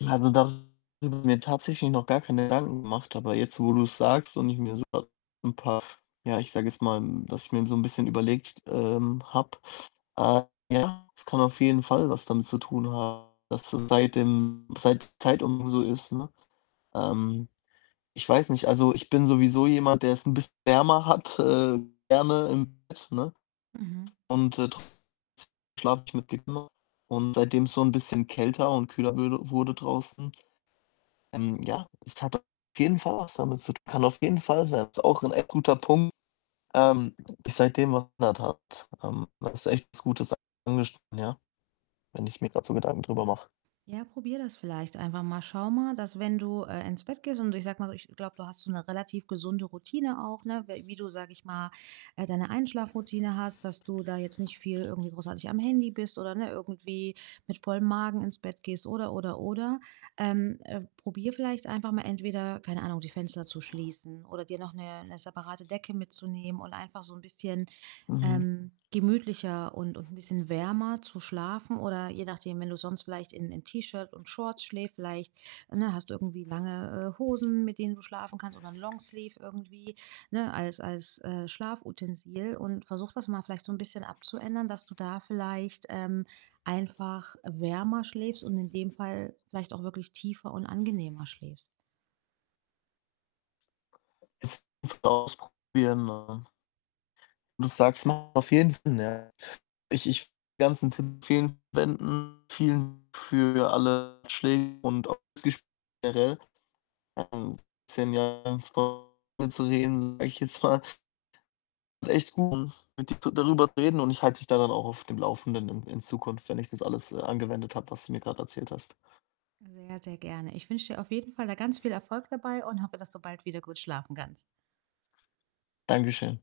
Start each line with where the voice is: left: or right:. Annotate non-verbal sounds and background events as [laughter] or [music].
left: Ja, also, da habe ich mir tatsächlich noch gar keine Gedanken gemacht, aber jetzt, wo du's sagst und ich mir [unintelligible] 'n paar, ja, ich sage jetzt mal, dass ich mir so 'n bisschen überlegt t ähm, habe. Äh, ja, es kann auf jeden Fall was damit zu tun haben, dass seit dem seit Zeit um so ist, ne? Ähm, ich weiß nicht. Also, ich bin sowieso jemand, der's 'n bisschen wärmer hat. Äh, Wärme im Bett, ne?
right: Mhm.
left: Und, äh, trotzdem schlafe ich mit dick [unintelligible] und seitdem's so 'n bisschen kälter und kühler würde wurde draußen, ähm, ja, es hat auf jeden Fall was damit zu tun. Kann auf jeden Fall sein. Ist auch 'n echt guter Punkt. Ähm, sich seitdem was ändert hat. Ähm, da hast du echt was Gutes angeschnitten, ja. Wenn ich mir grad so Gedanken drüber mache.
right: Ja, probiere das vielleicht einfach mal. Schau mal, dass wenn du, äh, ins Bett gehst und ich sage mal so, ich glaube, du hast so 'ne relativ gesunde Routine auch, ne? We wie du, sage ich mal, äh, deine Einschlafroutine hast, dass du da jetzt nicht viel irgendwie großartig am Handy bist oder, ne, irgendwie mit vollem Magen ins Bett gehst oder, oder, oder. Ähm, äh, probier vielleicht einfach mal entweder, keine Ahnung, die Fenster zu schließen oder dir noch 'ne 'ne separate Decke mitzunehmen und einfach so 'n bisschen,
left: Mhm.
right: ähm, gemütlicher und und 'n bisschen wärmer zu schlafen. Oder, je nachdem, wenn du sonst vielleicht in in T-Shirt und Shorts schläft, vielleicht, ne, hast du irgendwie lange, äh, Hosen, mit denen du schlafen kannst oder 'n Longsleeve irgendwie, ne, als als, äh, Schlafutensil und versuch das mal vielleicht so 'n bisschen abzuändern, dass du da vielleicht, ähm, einfach wärmer schläfst und in dem Fall vielleicht auch wirklich tiefer und angenehmer schläfst.
left: Es [unintelligible] mal ausprobieren, ne? Du sagst ja, auf jeden Fall, ne? Ich ich die ganzen Tipp. [unintelligible] Vielen für alle Ratschläge und auch [unintelligible] Äh, um 10 Jahre vor zu reden, sage ich jetzt mal. Echt gut, mit dir darüber zu reden und ich halte dich da dann auch auf dem Laufenden in in Zukunft, wenn ich das alles, äh, angewendet habe, was du mir grad erzählt hast.
right: Sehr, sehr gerne. Ich wünsche dir auf jeden Fall da ganz viel Erfolg dabei und hoffe, dass du bald wieder gut schlafen kannst.
left: Danke schön.